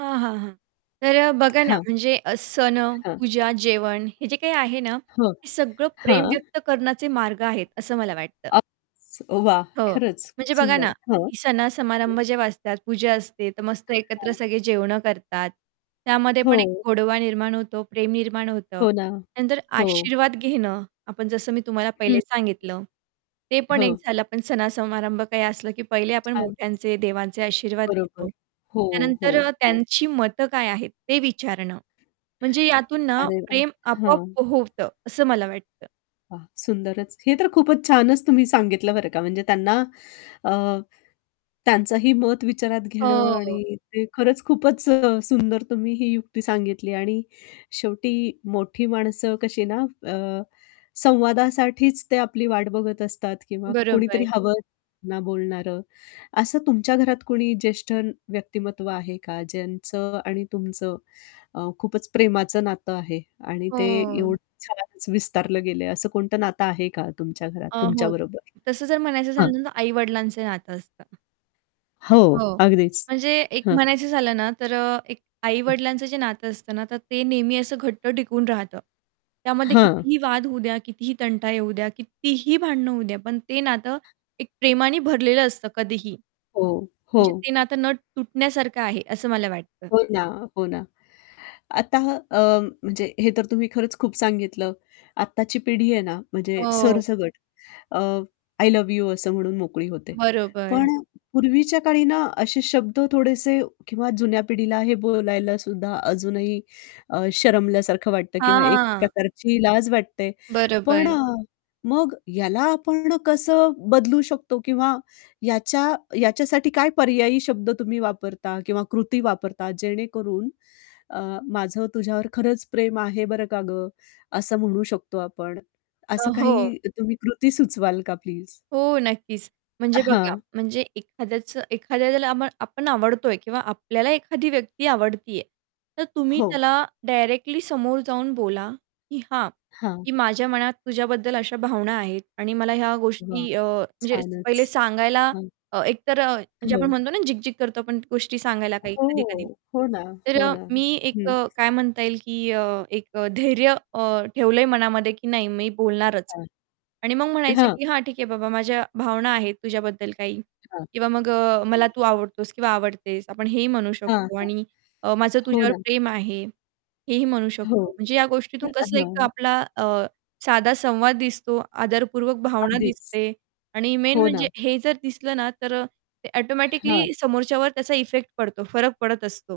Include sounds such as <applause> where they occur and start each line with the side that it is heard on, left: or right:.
right: हां, हां, हां. तर बघा ना,
left: हां.
right: म्हणजे अ, सण,
left: हां.
right: पूजा, जेवण, हे जे काही आहे ना,
left: हो.
right: हे सगळं प्रेम
left: हां.
right: व्यक्त करण्याचे मार्ग आहेत, असं मला वाटतं.
left: अस वाह!
right: हो.
left: खरंच, खूप
right: म्हणजे बघा
left: सुंदर.
right: ना,
left: हं.
right: की
left: हं.
right: सण-समारंभ जेव्हा असतात, पूजा असते, तर मस्त एकत्र
left: हां.
right: सगळे जेवणं करतात. त्यामध्ये पण एक
left: हो.
right: गोडवा निर्माण होतो, प्रेम निर्माण होतं.
left: हो ना.
right: त्यानंतर
left: हो.
right: आशीर्वाद घेणं, आपण जसं मी तुम्हाला
left: हं.
right: पहिले सांगितलं, ते पण एक
left: हो.
right: झालं. पण सण-समारंभ काही असलं, की पहिले आपण
left: छानच!
right: मोठ्यांचे, देवांचे आशीर्वाद
left: बरोबर.
right: घेतो.
left: हो, हो,
right: त्यानंतर अ,
left: हो.
right: त्यांची मतं काय आहेत, ते विचारणं. म्हणजे यातून ना,
left: अरे वाह,
right: प्रेम आपोआप
left: हां.
right: पो होतं, असं मला वाटतं.
left: हां, सुंदरच. हे तर खूपच छानच तुम्ही सांगितलं, बरं का. म्हणजे त्यांना अ, त्यांचंही मत विचारात घेणं.
right: हो.
left: आणि ते खरंच खूपच अ, सुंदर, तुम्ही ही युक्ती सांगितली आणि शेवटी मोठी माणसं कशी ना, अ, संवादासाठीच ते आपली वाट बघत असतात किंवा
right: बरोबर.
left: कोणीतरी हवं <unintelligible> ना बोलणार. असं तुमच्या घरात कुणी ज्येष्ठ व्यक्तिमत्व आहे का, ज्यांचं आणि तुमचं अ, खूपच प्रेमाचं नातं आहे आणि ते
right: हो.
left: एवढं छानच विस्तारलं गेलंय, असं कोणतं नातं आहे का तुमच्या घरात,
right: अ,
left: तुमच्या
right: हो
left: बरोबर?
right: तसं जर म्हणायचं
left: हां.
right: झालं तर आई-वडिलांचं नातं असतं.
left: हो
right: हो.
left: अगदीच,
right: म्हणजे एक
left: हं.
right: म्हणायचं झालं ना, तर अ, एक
left: हं.
right: आई-वडिलांचं जे नातं असतं ना, तर ते नेहमी असं घट्ट टिकून राहतं. त्यामध्ये
left: हं.
right: कितीही वाद होऊ द्या, कितीही तंटा येऊ द्या, कितीही भांडणं होऊ द्या, पण ते नातं एक प्रेमानी भरलेलं असतं, कधीही.
left: हो,
right: म्हणजे
left: हो.
right: ते नातं न तुटण्यासारखं आहे, असं मला वाटतं.
left: हो ना, हो ना. आता अ, म्हणजे हे तर तुम्ही खरंच खूप सांगितलं. आत्ताची पिढी आहे ना, म्हणजे
right: हो.
left: सरसकट अ, "आय लव्ह यू" असं म्हणून मोकळी होते.
right: बरोबर.
left: पण अ, पूर्वीच्या काळी ना, असे शब्द थोडेसे किंवा जुन्या पिढीला हे बोलायला सुद्धा अजूनही अ, शरमल्यासारखं वाटतं किंवा एक
right: हां.
left: प्रकारची लाज वाटते. पण
right: बरोबर.
left: अ, मग ह्याला आपण कसं बदलू शकतो? किंवा याच्या याच्यासाठी काय पर्यायी शब्द तुम्ही वापरता किंवा कृती वापरता, जेणेकरून अ, "माझं तुझ्यावर खरंच प्रेम आहे, बरं का गं!" असं म्हणू शकतो आपण?
right: अ,
left: असं
right: हो.
left: काही तुम्ही कृती सुचवाल का, प्लीज?
right: हो, नक्कीच. म्हणजे बघा,
left: हां.
right: म्हणजे एखाद्याचं, एखाद्याला ज्याला आपण आवडतोय किंवा आपल्याला एखादी व्यक्ती आवडती आहे, तर तुम्ही
left: हो.
right: त्याला डायरेक्टली समोर जाऊन बोला, की "हां,
left: हां.
right: की माझ्या मनात तुझ्याबद्दल अशा भावना आहेत." आणि मला ह्या
left: वाह!
right: गोष्टी अ, म्हणजे
left: छानच,
right: पहिले सांगायला
left: हां.
right: एकतर अ, म्हणजे आपण
left: हो.
right: म्हणतो ना, झिग-झिग करतो आपण गोष्टी सांगायला, काही
left: हो, हो.
right: कधी-कधी,
left: हो ना,
right: तर
left: हो
right: अ,
left: ना.
right: मी एक
left: हं.
right: अ, काय म्हणता येईल, की अ, एक धैर्य अ, ठेवलंय मनामध्ये, की "नाही, मी बोलणारच." आणि मग
left: <unintelligible>
right: म्हणायचं,
left: हं.
right: की "हां, ठीक आहे बाबा, माझ्या भावना आहेत तुझ्याबद्दल काही."
left: अच्छा.
right: किंवा मग अ,
left: हं.
right: "मला तू आवडतोस किंवा आवडतेस," आपण हेही म्हणू
left: हां,
right: शकतो.
left: हां.
right: आणि अ, "माझं
left: हो
right: तुझ्यावर
left: ना.
right: प्रेम आहे." हेही म्हणू
left: हो.
right: शकतो. म्हणजे या गोष्टीतून
left: <unintelligible>
right: कसलं एक,
left: हां.
right: आपला अ, साधा संवाद दिसतो, आदरपूर्वक भावना
left: अगदीच.
right: दिसते आणि मेन
left: हो ना.
right: म्हणजे हे जर दिसलं ना, तर अ, ते
left: हां.
right: ऑटोमॅटिकली समोरच्यावर त्याचा इफेक्ट पडतो, फरक पडत असतो.